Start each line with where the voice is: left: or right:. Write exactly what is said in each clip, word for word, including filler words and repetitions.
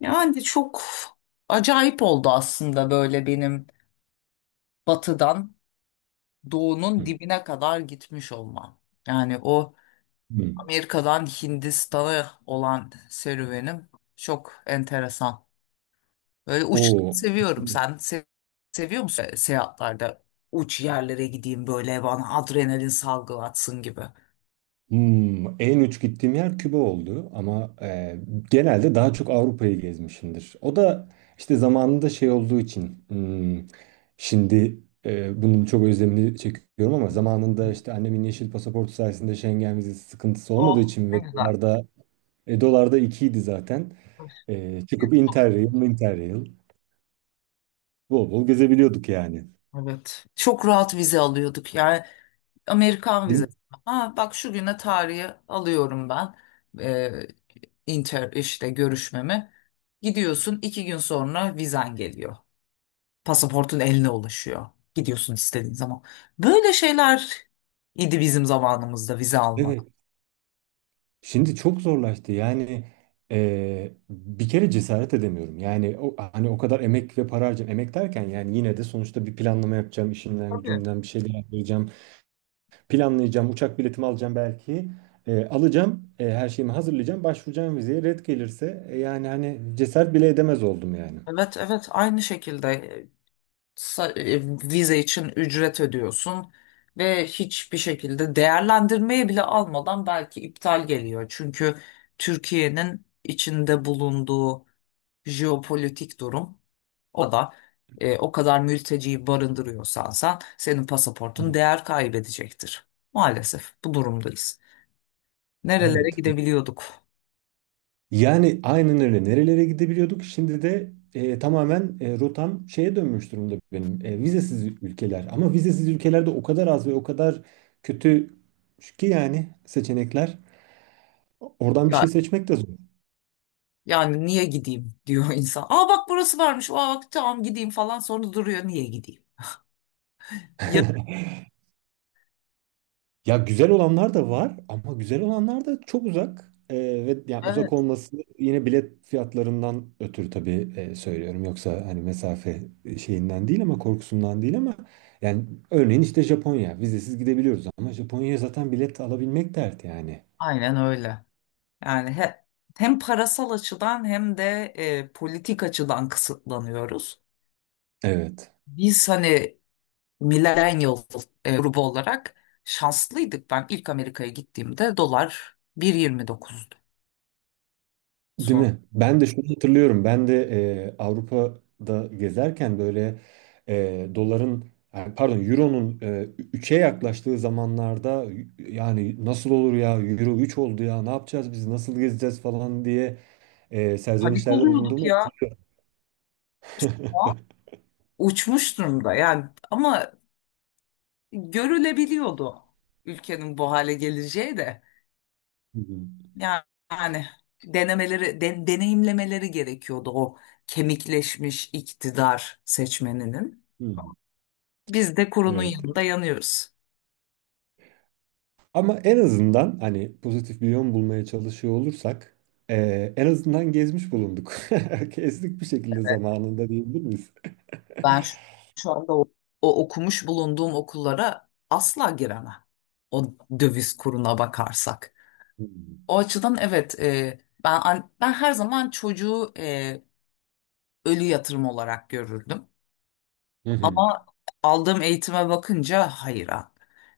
left: Yani çok acayip oldu aslında böyle benim batıdan doğunun
right: Hı.
left: dibine kadar gitmiş olmam. Yani o
right: Hı.
left: Amerika'dan Hindistan'a olan serüvenim çok enteresan. Böyle uç
right: O
left: seviyorum. Sen se- seviyor musun seyahatlerde uç yerlere gideyim böyle bana adrenalin salgılatsın gibi?
right: Hmm, en uç gittiğim yer Küba oldu ama e, genelde daha çok Avrupa'yı gezmişimdir. O da işte zamanında şey olduğu için hmm, şimdi e, bunun çok özlemini çekiyorum ama zamanında işte annemin yeşil pasaportu sayesinde Schengen vizesi sıkıntısı olmadığı
left: Oh,
right: için
left: ne
right: ve
left: güzel.
right: dolarda e, dolarda ikiydi zaten. E, çıkıp
left: Çok.
right: Interrail, Interrail bol bol gezebiliyorduk yani.
left: Evet, çok rahat vize alıyorduk. Yani Amerikan vizesi.
right: Değil
left: Ha, bak şu güne tarihi alıyorum ben. Ee, inter işte görüşmemi. Gidiyorsun, iki gün sonra vizen geliyor. Pasaportun eline ulaşıyor. Gidiyorsun istediğin zaman. Böyle şeyler idi bizim zamanımızda vize almak.
right: mi? Şimdi çok zorlaştı. Yani eee, bir kere cesaret edemiyorum. Yani o, hani o kadar emek ve para harcayacağım. Emek derken yani yine de sonuçta bir planlama yapacağım. İşimden
left: Tabii.
right: gücümden bir şeyler yapacağım. Planlayacağım. Uçak biletimi alacağım belki. Eee, alacağım. eee, her şeyimi hazırlayacağım. Başvuracağım vizeye. Red gelirse e, yani hani cesaret bile edemez oldum yani.
left: Evet, evet, aynı şekilde. sa- e, Vize için ücret ödüyorsun ve hiçbir şekilde değerlendirmeye bile almadan belki iptal geliyor. Çünkü Türkiye'nin içinde bulunduğu jeopolitik durum, o da e, o kadar mülteciyi barındırıyorsan sen, senin pasaportun değer kaybedecektir. Maalesef bu durumdayız. Nerelere
right: Evet.
left: gidebiliyorduk?
right: Yani aynen öyle. Nerelere gidebiliyorduk? Şimdi de e, tamamen e, rotam şeye dönmüş durumda benim. E, vizesiz ülkeler. Ama vizesiz ülkelerde o kadar az ve o kadar kötü ki yani seçenekler. Oradan bir
left: Ya,
right: şey seçmek de zor.
left: yani niye gideyim diyor insan. Aa, bak, burası varmış. Aa, bak, tamam, gideyim falan, sonra duruyor, niye gideyim? Ya,
right: Ya güzel olanlar da var ama güzel olanlar da çok uzak. Ee, ve yani uzak
left: evet.
right: olması yine bilet fiyatlarından ötürü tabii e, söylüyorum. Yoksa hani mesafe e, şeyinden değil ama korkusundan değil ama yani örneğin işte Japonya vizesiz gidebiliyoruz ama Japonya'ya zaten bilet alabilmek dert yani.
left: Aynen öyle. Yani he- Hem parasal açıdan hem de e, politik açıdan kısıtlanıyoruz.
right: Evet.
left: Biz hani millennial e, grubu olarak şanslıydık. Ben ilk Amerika'ya gittiğimde dolar bir virgül yirmi dokuzdu.
right: Değil
left: Sonra
right: mi? Ben de şunu hatırlıyorum. Ben de e, Avrupa'da gezerken böyle e, doların yani pardon euronun e, üçe yaklaştığı zamanlarda yani nasıl olur ya euro üç oldu ya ne yapacağız biz nasıl gezeceğiz falan diye e,
left: panik
right: serzenişlerde
left: oluyorduk
right: bulunduğumu
left: ya. Şu
right: hatırlıyorum.
left: an uçmuş durumda yani, ama görülebiliyordu ülkenin bu hale geleceği de.
right: Hı hı,
left: Yani, yani denemeleri, de- deneyimlemeleri gerekiyordu o kemikleşmiş iktidar seçmeninin.
right: hı hı.
left: Biz de kurunun
right: Evet.
left: yanında yanıyoruz.
right: Ama en azından hani pozitif bir yön bulmaya çalışıyor olursak e, en azından gezmiş bulunduk. Kestik bir şekilde zamanında diyebilir miyiz?
left: Ben şu, Şu anda o, o okumuş bulunduğum okullara asla giremem. O döviz kuruna bakarsak.
right: Hı hı.
left: O açıdan evet, e, ben an- ben her zaman çocuğu e, ölü yatırım olarak görürdüm.
right: Hı hı.
left: Ama aldığım eğitime bakınca hayır abi.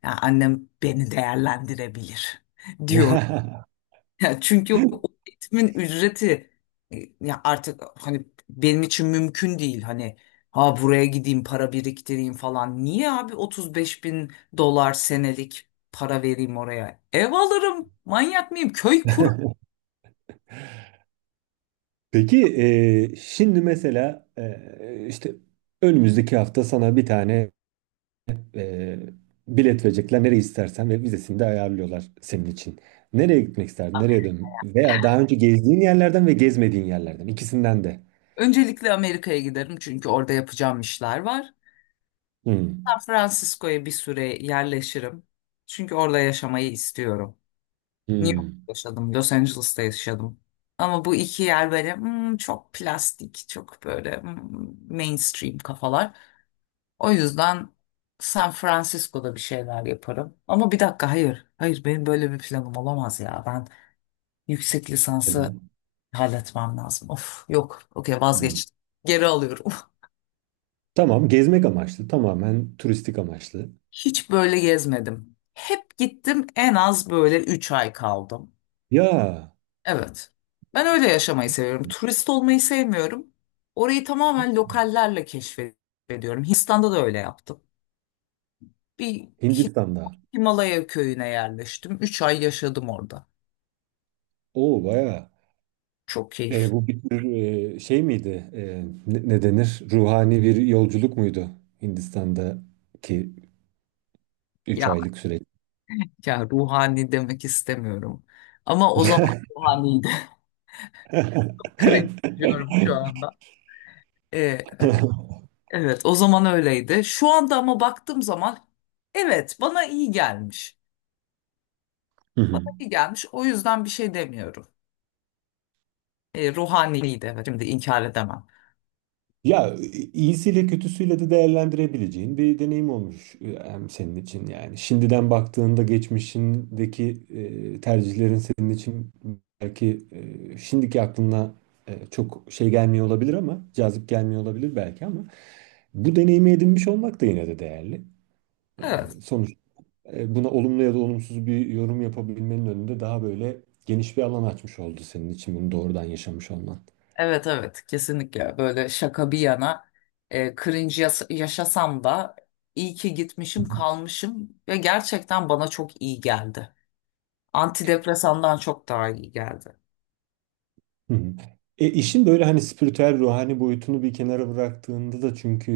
left: Yani annem beni değerlendirebilir diyorum. Ya çünkü o eğitimin ücreti, e, ya artık hani benim için mümkün değil, hani ha buraya gideyim para biriktireyim falan. Niye abi otuz beş bin dolar senelik para vereyim oraya? Ev alırım. Manyak mıyım? Köy kur.
right: Peki e, şimdi mesela e, işte önümüzdeki hafta sana bir tane e, bilet verecekler nereye istersen ve vizesini de ayarlıyorlar senin için. Nereye gitmek isterdin? Nereye dön? Veya daha önce gezdiğin yerlerden ve gezmediğin yerlerden ikisinden de.
left: Öncelikle Amerika'ya giderim, çünkü orada yapacağım işler var.
right: Hmm.
left: San Francisco'ya bir süre yerleşirim. Çünkü orada yaşamayı istiyorum. New York'ta
right: Hmm.
left: yaşadım, Los Angeles'ta yaşadım. Ama bu iki yer böyle, hmm, çok plastik, çok böyle, hmm, mainstream kafalar. O yüzden San Francisco'da bir şeyler yaparım. Ama bir dakika, hayır, hayır, benim böyle bir planım olamaz ya. Ben yüksek lisansı
right: Neden?
left: halletmem lazım. Of, yok, okey,
right: Hmm.
left: vazgeçtim. Geri alıyorum.
right: Tamam, gezmek amaçlı tamamen turistik amaçlı.
left: Hiç böyle gezmedim. Hep gittim, en az böyle üç ay kaldım.
right: Ya
left: Evet. Ben öyle yaşamayı seviyorum. Turist olmayı sevmiyorum. Orayı tamamen lokallerle keşfediyorum. Hindistan'da da öyle yaptım. Bir
right: Hindistan'da.
left: Himalaya köyüne yerleştim. Üç ay yaşadım orada.
right: Oo bayağı.
left: Çok
right: E,
left: keyif.
right: bu bir tür e, şey miydi? E, ne, ne denir? Ruhani bir yolculuk muydu Hindistan'daki üç
left: Ya,
right: aylık süreç?
left: ya ruhani demek istemiyorum. Ama o zaman ruhaniydi. Cringe diyorum şu anda. Ee, evet. Evet, o zaman öyleydi. Şu anda ama baktığım zaman, evet, bana iyi gelmiş.
right: Hı hı.
left: Bana iyi gelmiş. O yüzden bir şey demiyorum. E, ruhaniydi, evet. Şimdi inkar edemem.
right: Ya iyisiyle kötüsüyle de değerlendirebileceğin bir deneyim olmuş e, hem senin için yani. Şimdiden baktığında geçmişindeki e, tercihlerin senin için belki e, şimdiki aklına e, çok şey gelmiyor olabilir ama cazip gelmiyor olabilir belki ama bu deneyimi edinmiş olmak da yine de değerli. E,
left: Evet.
right: Sonuç e, buna olumlu ya da olumsuz bir yorum yapabilmenin önünde daha böyle geniş bir alan açmış oldu senin için bunu doğrudan yaşamış olman.
left: Evet, evet, kesinlikle. Böyle şaka bir yana, e, cringe yas- yaşasam da iyi ki gitmişim, kalmışım ve gerçekten bana çok iyi geldi. Antidepresandan çok daha iyi geldi.
right: Hı hı. E, işin böyle hani spiritüel ruhani boyutunu bir kenara bıraktığında da çünkü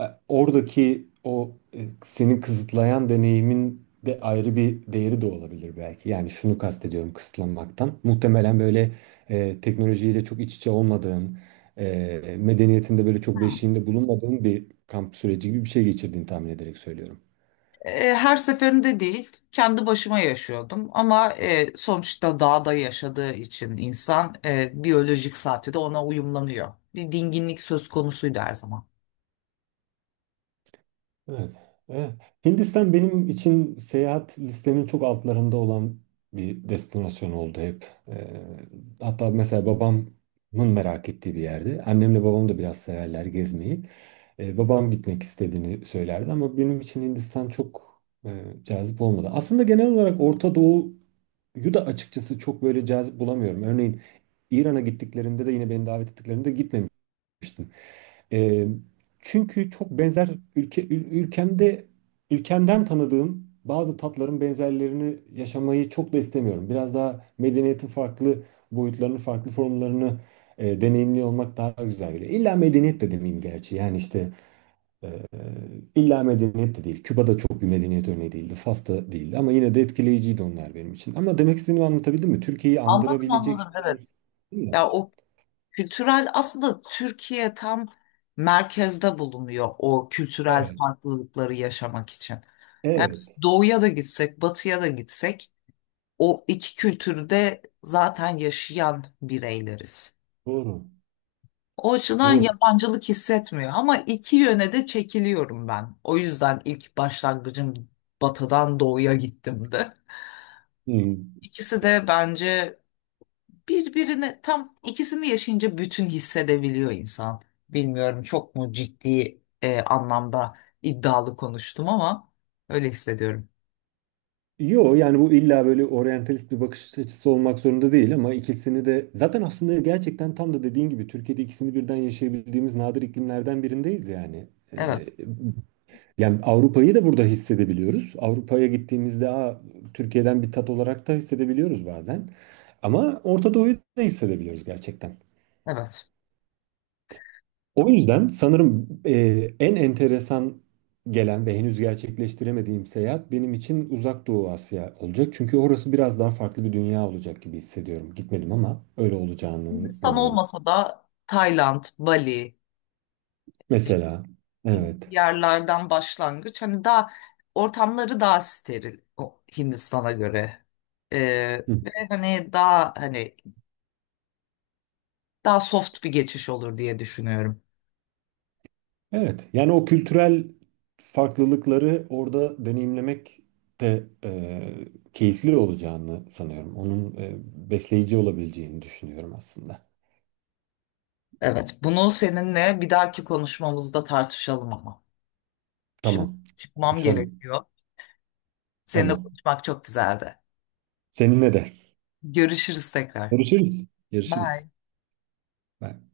right: e, oradaki o e, seni kısıtlayan deneyimin de ayrı bir değeri de olabilir belki. Yani şunu kastediyorum kısıtlanmaktan. Muhtemelen böyle e, teknolojiyle çok iç içe olmadığın, e, medeniyetinde böyle çok beşiğinde bulunmadığın bir kamp süreci gibi bir şey geçirdiğini tahmin ederek söylüyorum.
left: E, her seferinde değil, kendi başıma yaşıyordum, ama e, sonuçta dağda yaşadığı için insan, e, biyolojik saati de ona uyumlanıyor. Bir dinginlik söz konusuydu her zaman.
right: Evet. Evet. Hindistan benim için seyahat listemin çok altlarında olan bir destinasyon oldu hep. Ee, hatta mesela babamın merak ettiği bir yerdi. Annemle babam da biraz severler gezmeyi. Ee, babam gitmek istediğini söylerdi ama benim için Hindistan çok e, cazip olmadı. Aslında genel olarak Orta Doğu'yu da açıkçası çok böyle cazip bulamıyorum. Örneğin İran'a gittiklerinde de yine beni davet ettiklerinde gitmemiştim yapmıştım. Ee, çünkü çok benzer ülke ül- ülkemde ülkemden tanıdığım bazı tatların benzerlerini yaşamayı çok da istemiyorum. Biraz daha medeniyetin farklı boyutlarını, farklı formlarını e, deneyimli olmak daha güzel geliyor. İlla medeniyet de demeyeyim gerçi. Yani işte e, illa medeniyet de değil. Küba'da çok bir medeniyet örneği değildi. Fas'ta değildi ama yine de etkileyiciydi onlar benim için. Ama demek istediğimi anlatabildim mi? Türkiye'yi
left: Anladım,
right: andırabilecek
left: anladım,
right: şeyler
left: evet.
right: değil mi?
left: Ya o, kültürel aslında Türkiye tam merkezde bulunuyor, o kültürel
right: Evet.
left: farklılıkları yaşamak için. Yani biz
right: Evet,
left: doğuya da gitsek, batıya da gitsek, o iki kültürü de zaten yaşayan bireyleriz.
right: doğru.
left: O açıdan
right: Doğru.
left: yabancılık hissetmiyor, ama iki yöne de çekiliyorum ben. O yüzden ilk başlangıcım batıdan doğuya gittim de.
right: Hmm.
left: İkisi de bence, birbirine tam, ikisini yaşayınca bütün hissedebiliyor insan. Bilmiyorum, çok mu ciddi e, anlamda iddialı konuştum, ama öyle hissediyorum.
right: Yo yani bu illa böyle oryantalist bir bakış açısı olmak zorunda değil ama ikisini de zaten aslında gerçekten tam da dediğin gibi Türkiye'de ikisini birden yaşayabildiğimiz nadir iklimlerden birindeyiz yani.
left: Evet,
right: Ee, yani Avrupa'yı da burada hissedebiliyoruz. Avrupa'ya gittiğimizde Aa, Türkiye'den bir tat olarak da hissedebiliyoruz bazen. Ama Orta Doğu'yu da hissedebiliyoruz gerçekten.
left: evet.
right: O yüzden sanırım e, en enteresan gelen ve henüz gerçekleştiremediğim seyahat benim için Uzak Doğu Asya olacak. Çünkü orası biraz daha farklı bir dünya olacak gibi hissediyorum. Gitmedim ama öyle olacağını
left: Hindistan
right: umuyorum.
left: olmasa da Tayland, Bali,
right: Mesela, evet.
left: yerlerden başlangıç. Hani daha ortamları daha steril o Hindistan'a göre. Ee,
right: Hı.
left: ve hani daha, hani daha soft bir geçiş olur diye düşünüyorum.
right: Evet, yani o kültürel farklılıkları orada deneyimlemek de e, keyifli olacağını sanıyorum. Onun e, besleyici olabileceğini düşünüyorum aslında.
left: Evet, bunu seninle bir dahaki konuşmamızda tartışalım ama. Şimdi
right: Tamam,
left: çıkmam
right: konuşalım.
left: gerekiyor. Seninle
right: Tamam.
left: konuşmak çok güzeldi.
right: Seninle de.
left: Görüşürüz tekrar.
right: Görüşürüz. Görüşürüz.
left: Bye.
right: Bye.